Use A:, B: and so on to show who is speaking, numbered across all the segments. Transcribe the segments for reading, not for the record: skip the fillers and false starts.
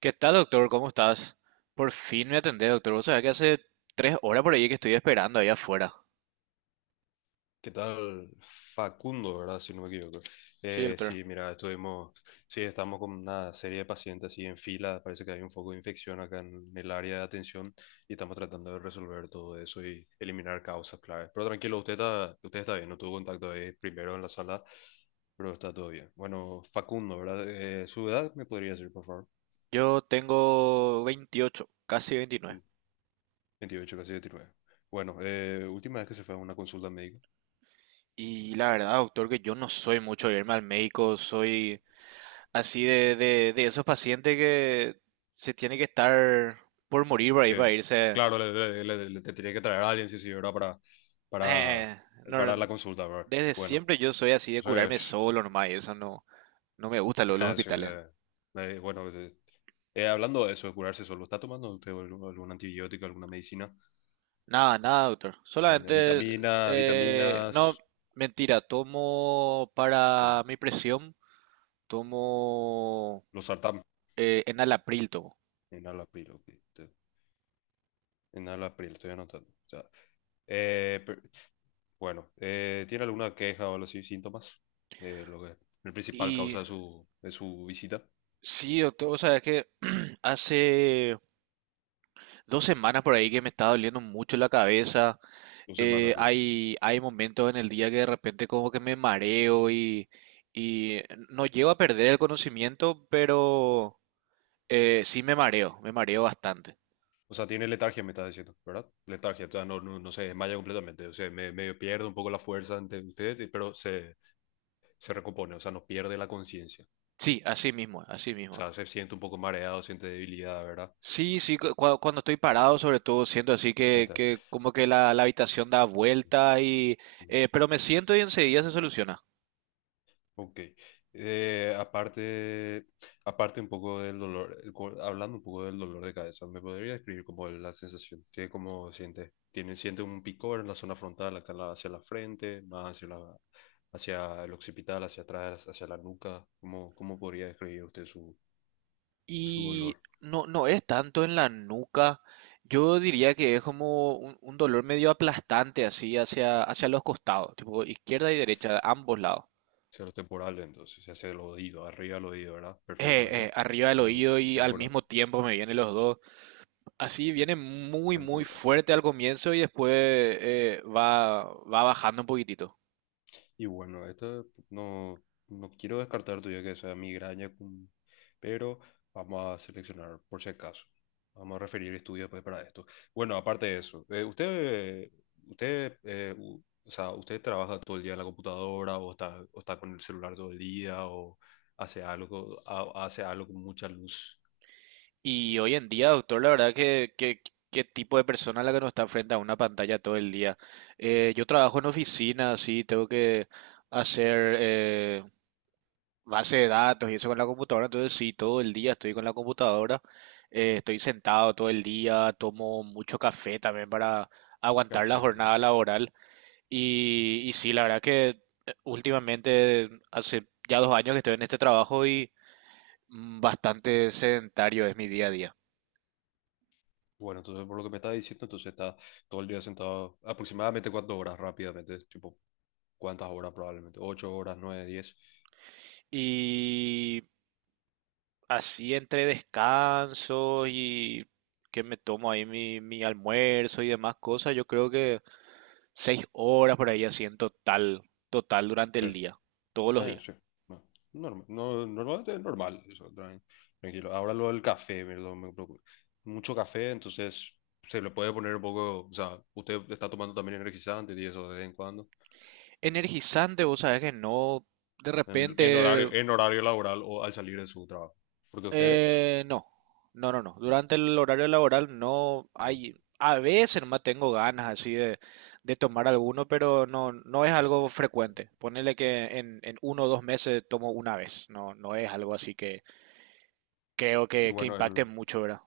A: ¿Qué tal, doctor? ¿Cómo estás? Por fin me atendés, doctor. Vos sabés que hace 3 horas por ahí que estoy esperando ahí afuera.
B: ¿Qué tal? Facundo, ¿verdad? Si no me equivoco.
A: Sí, doctor.
B: Sí, mira, sí, estamos con una serie de pacientes así en fila, parece que hay un foco de infección acá en el área de atención y estamos tratando de resolver todo eso y eliminar causas claves. Pero tranquilo, usted está bien, no tuvo contacto ahí primero en la sala, pero está todo bien. Bueno, Facundo, ¿verdad? ¿Su edad me podría decir, por favor?
A: Yo tengo 28, casi 29.
B: 28 casi 29. Bueno, última vez que se fue a una consulta médica.
A: Y la verdad, doctor, que yo no soy mucho de irme al médico. Soy así de esos pacientes que se tiene que estar por morir por ahí para
B: que,
A: irse.
B: claro, te tenía que traer a alguien, sí, sí, ¿verdad? Para,
A: Eh, no,
B: para la consulta, ¿verdad?
A: desde
B: Bueno,
A: siempre yo soy así de
B: entonces,
A: curarme solo nomás. Y eso no, no me gusta lo de los
B: nada, sí,
A: hospitales.
B: bueno, hablando de eso, de curarse solo. ¿Está tomando usted algún antibiótico, alguna medicina?
A: Nada, nada, doctor.
B: Nada, de
A: Solamente, no,
B: Vitaminas,
A: mentira, tomo para
B: em,
A: mi presión, tomo
B: losartán,
A: enalapril, tomo.
B: enalapril, ok, te- enalapril, estoy anotando. O sea, eh, per- bueno, ¿tiene alguna queja o algo así, síntomas? Lo que, la principal causa
A: Y
B: de su visita,
A: sí, doctor, o sea, es que hace 2 semanas por ahí que me está doliendo mucho la cabeza.
B: dos
A: Eh,
B: semanas.
A: hay, hay momentos en el día que de repente como que me mareo y no llego a perder el conocimiento, pero sí me mareo bastante.
B: O sea, tiene letargia, me estás diciendo, ¿verdad? Letargia, o sea, no, no, no se desmaya completamente, o sea, medio pierde un poco la fuerza ante ustedes, pero se recompone, o sea, no pierde la conciencia.
A: Sí, así mismo, así
B: O
A: mismo.
B: sea, se siente un poco mareado, siente debilidad, ¿verdad?
A: Sí, sí, cuando estoy
B: Eh,
A: parado, sobre todo, siento así
B: Ahí
A: que,
B: está.
A: que como que la habitación da vuelta pero me siento y enseguida se soluciona.
B: Ok. Aparte aparte, un poco del dolor, hablando un poco del dolor de cabeza, ¿me podría describir como la sensación que como siente? ¿Tiene, siente un picor en la zona frontal, acá en hacia la frente, más hacia el occipital, hacia atrás, hacia la nuca? ¿Cómo podría describir usted su
A: Y
B: dolor?
A: no, no es tanto en la nuca. Yo diría que es como un dolor medio aplastante así hacia los costados, tipo izquierda y derecha, ambos lados.
B: Hacia lo temporal, entonces, hacia el oído, arriba del oído, ¿verdad?
A: Eh,
B: Perfectamente.
A: eh, arriba del
B: Mm,
A: oído y al
B: Temporal,
A: mismo tiempo me vienen los dos. Así viene muy, muy
B: temporal.
A: fuerte al comienzo y después va bajando un poquitito.
B: Y bueno, esto no, no quiero descartar todavía que sea migraña, pero vamos a seleccionar por si acaso. Vamos a referir estudios pues, para esto. Bueno, aparte de eso, o sea, usted trabaja todo el día en la computadora o está con el celular todo el día o hace algo con mucha luz.
A: Y hoy en día, doctor, la verdad qué tipo de persona la que no está frente a una pantalla todo el día. Yo trabajo en oficina, sí, tengo que hacer base de datos y eso con la computadora, entonces sí, todo el día estoy con la computadora, estoy sentado todo el día, tomo mucho café también para aguantar la
B: Café.
A: jornada laboral. Y sí, la verdad que últimamente, hace ya 2 años que estoy en este trabajo y bastante sedentario es mi día a día.
B: Bueno, entonces por lo que me está diciendo, entonces está todo el día sentado aproximadamente cuántas horas rápidamente, tipo, ¿cuántas horas probablemente? ¿8 horas, 9, 10?
A: Y así entre descansos y que me tomo ahí mi almuerzo y demás cosas, yo creo que 6 horas por ahí así en total, durante el
B: Pero,
A: día, todos los
B: bueno,
A: días.
B: sí. No, normal, no, normalmente es normal, eso, tranquilo. Ahora lo del café, ¿verdad? Me preocupa. Mucho café, entonces se le puede poner un poco, o sea, usted está tomando también energizante y eso de vez en cuando,
A: Energizante, vos sabés que no, de repente.
B: en horario laboral o al salir de su trabajo. Porque
A: No, no, no, no. Durante el horario laboral no
B: y,
A: hay, a veces más tengo ganas así de tomar alguno, pero no, no es
B: y-
A: algo frecuente. Ponele que en 1 o 2 meses tomo una vez, no, no es algo así que creo que
B: bueno,
A: impacte mucho, ¿verdad?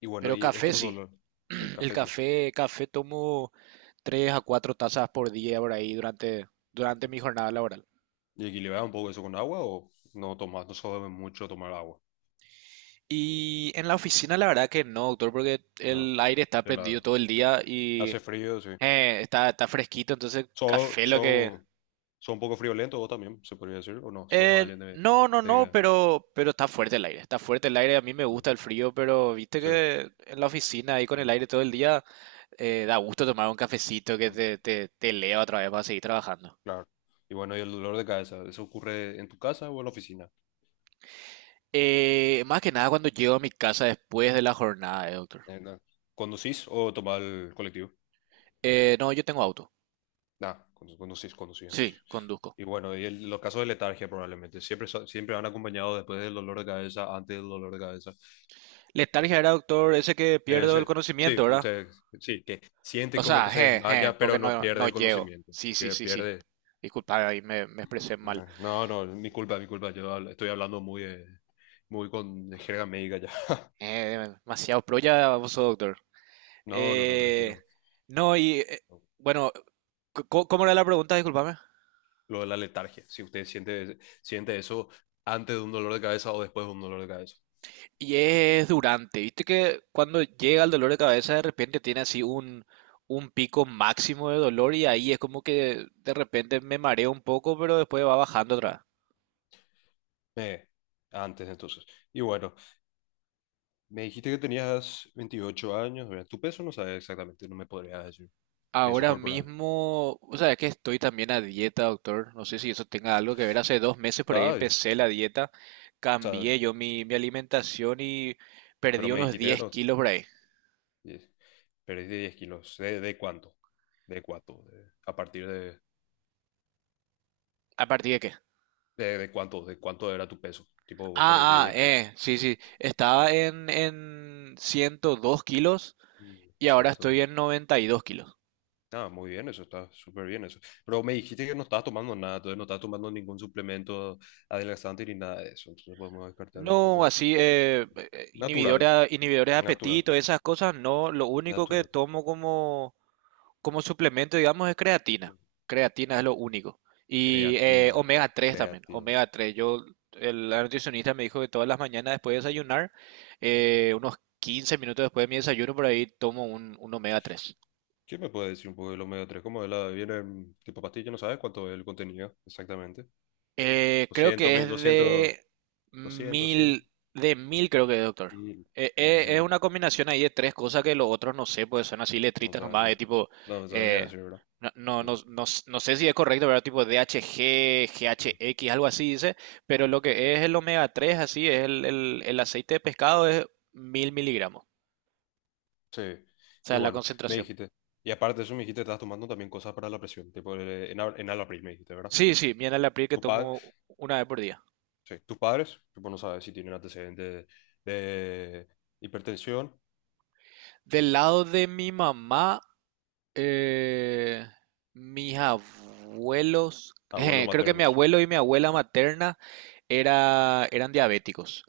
B: y bueno,
A: Pero
B: y
A: café
B: estos
A: sí,
B: dolores, sí,
A: el
B: café, sí.
A: café tomo 3 a 4 tazas por día por ahí durante mi jornada laboral.
B: ¿Y equilibra un poco eso con agua o no tomas, no sabe mucho tomar agua?
A: Y en la oficina la verdad que no, doctor, porque
B: No.
A: el aire está
B: De
A: prendido todo el día y
B: hace frío, sí.
A: está fresquito, entonces
B: Son,
A: café lo que...
B: son Son un poco friolentos vos también, se podría decir, o no, sos
A: Eh,
B: alguien de...
A: no, no, no,
B: de-
A: pero está fuerte el aire, está fuerte el aire, a mí me
B: mm,
A: gusta el frío, pero viste
B: sí,
A: que en la oficina ahí con el
B: mm,
A: aire todo el día da gusto tomar un cafecito que
B: mm,
A: te eleva otra vez para seguir trabajando.
B: claro. Y bueno, y el dolor de cabeza, ¿eso ocurre en tu casa o en la oficina?
A: Más que nada cuando llego a mi casa después de la jornada, doctor.
B: En la- ¿Conducís o tomás el colectivo?
A: No, yo tengo auto,
B: Nah, conducís, conducís entonces.
A: sí, conduzco.
B: Y bueno, los casos de letargia probablemente, siempre, siempre han acompañado después del dolor de cabeza, antes del dolor de cabeza.
A: Letargia era, doctor, ese que pierdo
B: Sí,
A: el conocimiento,
B: sí,
A: ¿verdad?
B: sí, que siente
A: O
B: como
A: sea,
B: que se
A: je, je,
B: desmaya,
A: porque
B: pero no
A: no,
B: pierde
A: no
B: el
A: llego.
B: conocimiento,
A: Sí, sí,
B: que
A: sí, sí.
B: pierde...
A: Disculpa, ahí me expresé mal.
B: No, no, mi culpa, mi culpa. Estoy hablando muy con jerga médica ya.
A: Demasiado pro ya, vos doctor.
B: No, no, no,
A: Eh,
B: tranquilo.
A: no, y bueno, ¿cómo era la pregunta? Disculpame.
B: Lo de la letargia. Si usted siente, siente eso antes de un dolor de cabeza o después de un dolor de cabeza.
A: Y es durante, viste que cuando llega el dolor de cabeza de repente tiene así un pico máximo de dolor y ahí es como que de repente me mareo un poco, pero después va bajando otra.
B: Eh, Antes entonces. Y bueno, me dijiste que tenías 28 años. Mira, tu peso no sabes exactamente, no me podrías decir. Peso
A: Ahora
B: corporal.
A: mismo, o sea, es que estoy también a dieta, doctor. No sé si eso tenga algo que ver. Hace 2 meses por ahí
B: Está bien.
A: empecé la dieta,
B: O sea,
A: cambié yo mi alimentación y
B: pero
A: perdí
B: me
A: unos
B: dijiste que
A: diez
B: no.
A: kilos por ahí.
B: Yes. Perdí 10 kilos. ¿De cuánto? ¿De cuánto? A partir de,
A: ¿A partir de qué?
B: ¿De cuánto? ¿De cuánto era tu peso? Tipo, vos perdiste
A: Ah, ah,
B: 10 kilos.
A: sí, sí. Estaba en 102 kilos
B: Mm.
A: y ahora estoy
B: Ciento...
A: en 92 kilos.
B: Ah, muy bien, eso está súper bien eso. Pero me dijiste que no estabas tomando nada, entonces no estabas tomando ningún suplemento adelgazante ni nada de eso. Entonces podemos descartar un
A: No,
B: poco.
A: así, eh, eh,
B: Natural,
A: inhibidora- inhibidores de
B: natural,
A: apetito, esas cosas, no. Lo único que
B: natural.
A: tomo como suplemento, digamos, es creatina. Creatina es lo único. Y
B: Creatina,
A: omega 3 también,
B: creatina.
A: omega 3. La nutricionista me dijo que todas las mañanas después de desayunar, unos 15 minutos después de mi desayuno, por ahí tomo un omega 3.
B: ¿Qué me puede decir un poco de los omega 3? ¿Cómo de la viene en tipo pastilla? ¿No sabes cuánto es el contenido exactamente?
A: Creo
B: Doscientos
A: que es
B: mil, doscientos,
A: de
B: 200 100
A: mil, mil creo que de doctor.
B: mil,
A: Es
B: mil.
A: una combinación ahí de tres cosas que los otros no sé, pues son así
B: No
A: letritas
B: sabes,
A: nomás, de
B: no.
A: tipo,
B: No me sabría
A: eh,
B: decir, ¿verdad?
A: no, no, no,
B: Ujú,
A: no sé si es correcto, pero tipo D H G G H
B: ujú,
A: X algo así dice, pero
B: ujú.
A: lo que es el omega 3 así, es el aceite de pescado es 1000 miligramos, o
B: Sí. Y
A: sea, la
B: bueno, me
A: concentración.
B: dijiste. Y aparte de eso, me dijiste, estás tomando también cosas para la presión, tipo en Alapril, me dijiste, ¿verdad?
A: Sí, sí, miel a la April que
B: Tu padre,
A: tomo una vez por día.
B: sí, tus padres, tipo, no sabes si tienen antecedentes de hipertensión,
A: Del lado de mi mamá, Eh, mis abuelos,
B: abuelos
A: creo que mi
B: maternos.
A: abuelo y mi abuela materna eran diabéticos.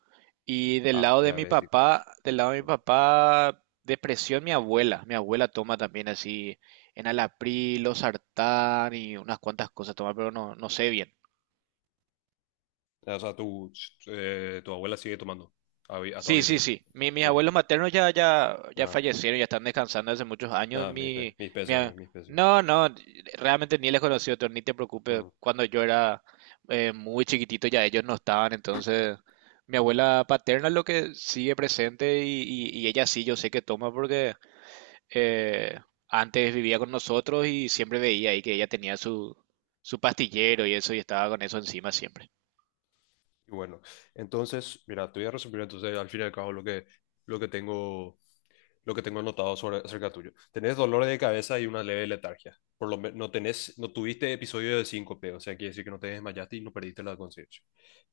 A: Y del
B: Ah,
A: lado de mi papá,
B: diabéticos.
A: del lado de mi papá, depresión mi abuela. Mi abuela toma también así enalapril, losartán y unas cuantas cosas toma, pero no, no sé bien.
B: O sea, tu abuela sigue tomando a hasta
A: Sí,
B: hoy en
A: sí,
B: día.
A: sí. Mis
B: Sí.
A: abuelos maternos ya, ya
B: Ah,
A: fallecieron, ya están descansando hace muchos años.
B: nada, mis
A: Mi a-
B: pesos, mis pesos.
A: no, no, realmente ni les conocí otro, ni te preocupes. Cuando yo era muy chiquitito ya ellos no estaban, entonces mi abuela paterna es lo que sigue presente y, y ella sí, yo sé que toma porque eh, antes vivía con nosotros y siempre veía ahí que ella tenía su pastillero y eso y estaba con eso encima siempre.
B: Y bueno, entonces, mira, te voy a resumir entonces al fin y al cabo lo que tengo, lo que tengo anotado sobre, acerca tuyo. Tenés dolor de cabeza y una leve letargia. Por lo menos no tenés, no tuviste episodio de síncope, o sea, quiere decir que no te desmayaste y no perdiste la conciencia.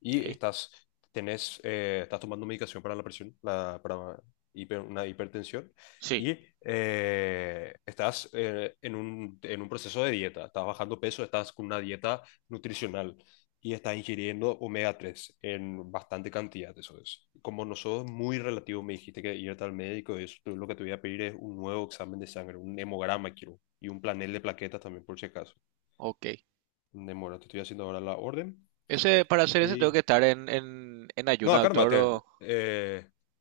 B: Y
A: Ok,
B: estás tomando medicación para la presión, para una hipertensión,
A: sí,
B: y en un proceso de dieta. Estás bajando peso, estás con una dieta nutricional y está ingiriendo omega 3 en bastante cantidad, eso es. Como nosotros muy relativo me dijiste que irte al médico, eso lo que te voy a pedir es un nuevo examen de sangre, un hemograma quiero, y un planel de plaquetas también por si acaso.
A: ok.
B: Demora, te estoy haciendo ahora la orden.
A: Ese, para hacer ese tengo
B: Y...
A: que estar en, en
B: No,
A: ayuna, doctor.
B: cálmate. Eh, eh,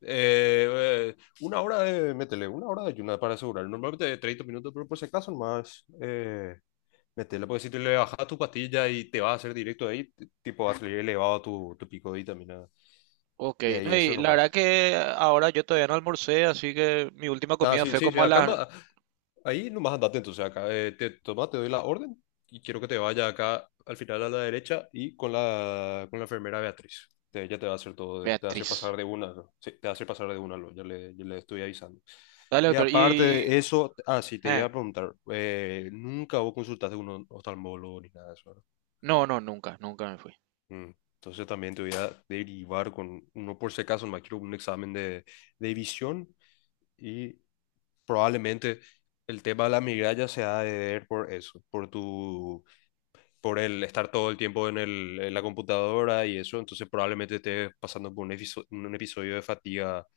B: eh, una hora de, métele, una hora de ayuno para asegurar. Normalmente de 30 minutos, pero por si acaso más, métele, porque si te le bajas tu pastilla y te va a hacer directo ahí, tipo va a salir elevado tu pico de vitamina.
A: Ok,
B: Y
A: no,
B: ahí eso
A: y la
B: nomás.
A: verdad que ahora yo todavía no almorcé, así que mi última
B: Ah,
A: comida
B: sí,
A: fue
B: sí, sí,
A: como a las.
B: ahí nomás andate entonces acá. Te doy la orden y quiero que te vaya acá al final a la derecha y con con la enfermera Beatriz. Ella te va a hacer todo, te va a hacer
A: Beatriz.
B: pasar de una, ¿no? Sí, te va a hacer pasar de una, ¿no? Ya le estoy avisando.
A: Dale,
B: Y
A: doctor.
B: aparte de eso, ah, sí, te iba
A: Eh,
B: a preguntar, nunca vos consultaste a un oftalmólogo ni nada de eso, ¿verdad?
A: No, no, nunca, nunca me fui.
B: Mm. Entonces también te voy a derivar con uno por si acaso, me quiero un examen de visión. Y probablemente el tema de la migraña se ha de ver por eso, por tu, por el estar todo el tiempo en en la computadora y eso, entonces probablemente estés pasando por un episodio de fatiga,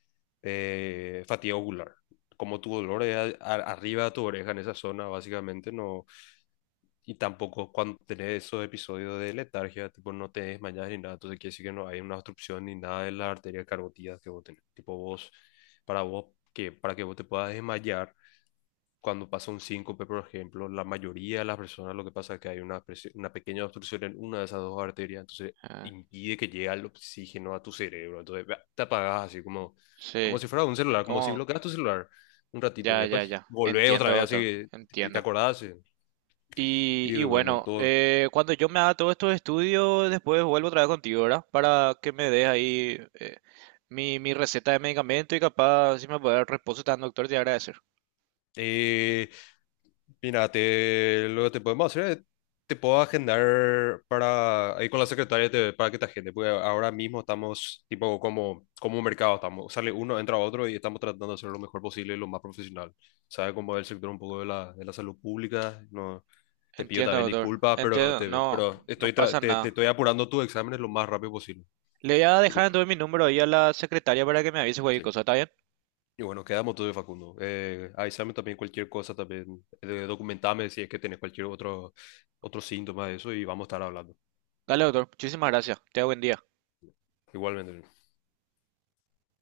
B: fatiga ocular. Como tu dolor es arriba de tu oreja en esa zona, básicamente, no, y tampoco cuando tenés esos episodios de letargia, tipo no te desmayas ni nada, entonces quiere decir que no hay una obstrucción ni nada de las arterias carotidas que vos tenés, tipo vos, para vos, que, para que vos te puedas desmayar cuando pasa un síncope, por ejemplo, la mayoría de las personas lo que pasa es que hay una, una pequeña obstrucción en una de esas dos arterias, entonces
A: Ah,
B: impide que llegue el oxígeno a tu cerebro, entonces bah, te apagas así como, como
A: sí,
B: si fuera un celular, como si
A: cómo,
B: bloqueas tu celular un ratito y
A: Ya, ya,
B: después
A: ya.
B: volvés
A: Entiendo,
B: otra vez
A: doctor.
B: así, te
A: Entiendo.
B: acordás.
A: Y,
B: Y
A: y
B: bueno, en
A: bueno,
B: todo.
A: cuando yo me haga todos estos estudios, después vuelvo otra vez contigo, ¿verdad? Para que me des ahí mi receta de medicamento y capaz si me puede dar reposo tan doctor, te agradecer.
B: Eh, Mira, lo que te podemos hacer es, te puedo agendar para, ahí con la secretaria para que te agende, porque ahora mismo estamos tipo como, como un mercado, estamos, sale uno, entra otro y estamos tratando de hacer lo mejor posible y lo más profesional. Sabes cómo es el sector un poco de de la salud pública, no, te pido
A: Entiendo,
B: también
A: doctor.
B: disculpas, pero
A: Entiendo.
B: te,
A: No,
B: pero
A: no
B: estoy,
A: pasa
B: te
A: nada.
B: estoy apurando tus exámenes lo más rápido posible.
A: Le voy a
B: Y
A: dejar
B: bueno,
A: entonces mi número ahí a la secretaria para que me avise cualquier
B: sí.
A: cosa, ¿está bien?
B: Y bueno, quedamos todo de Facundo. Avísame también cualquier cosa, también documentame si es que tenés cualquier otro, otro síntoma de eso y vamos a estar hablando.
A: Dale, doctor. Muchísimas gracias. Te buen día.
B: Igualmente.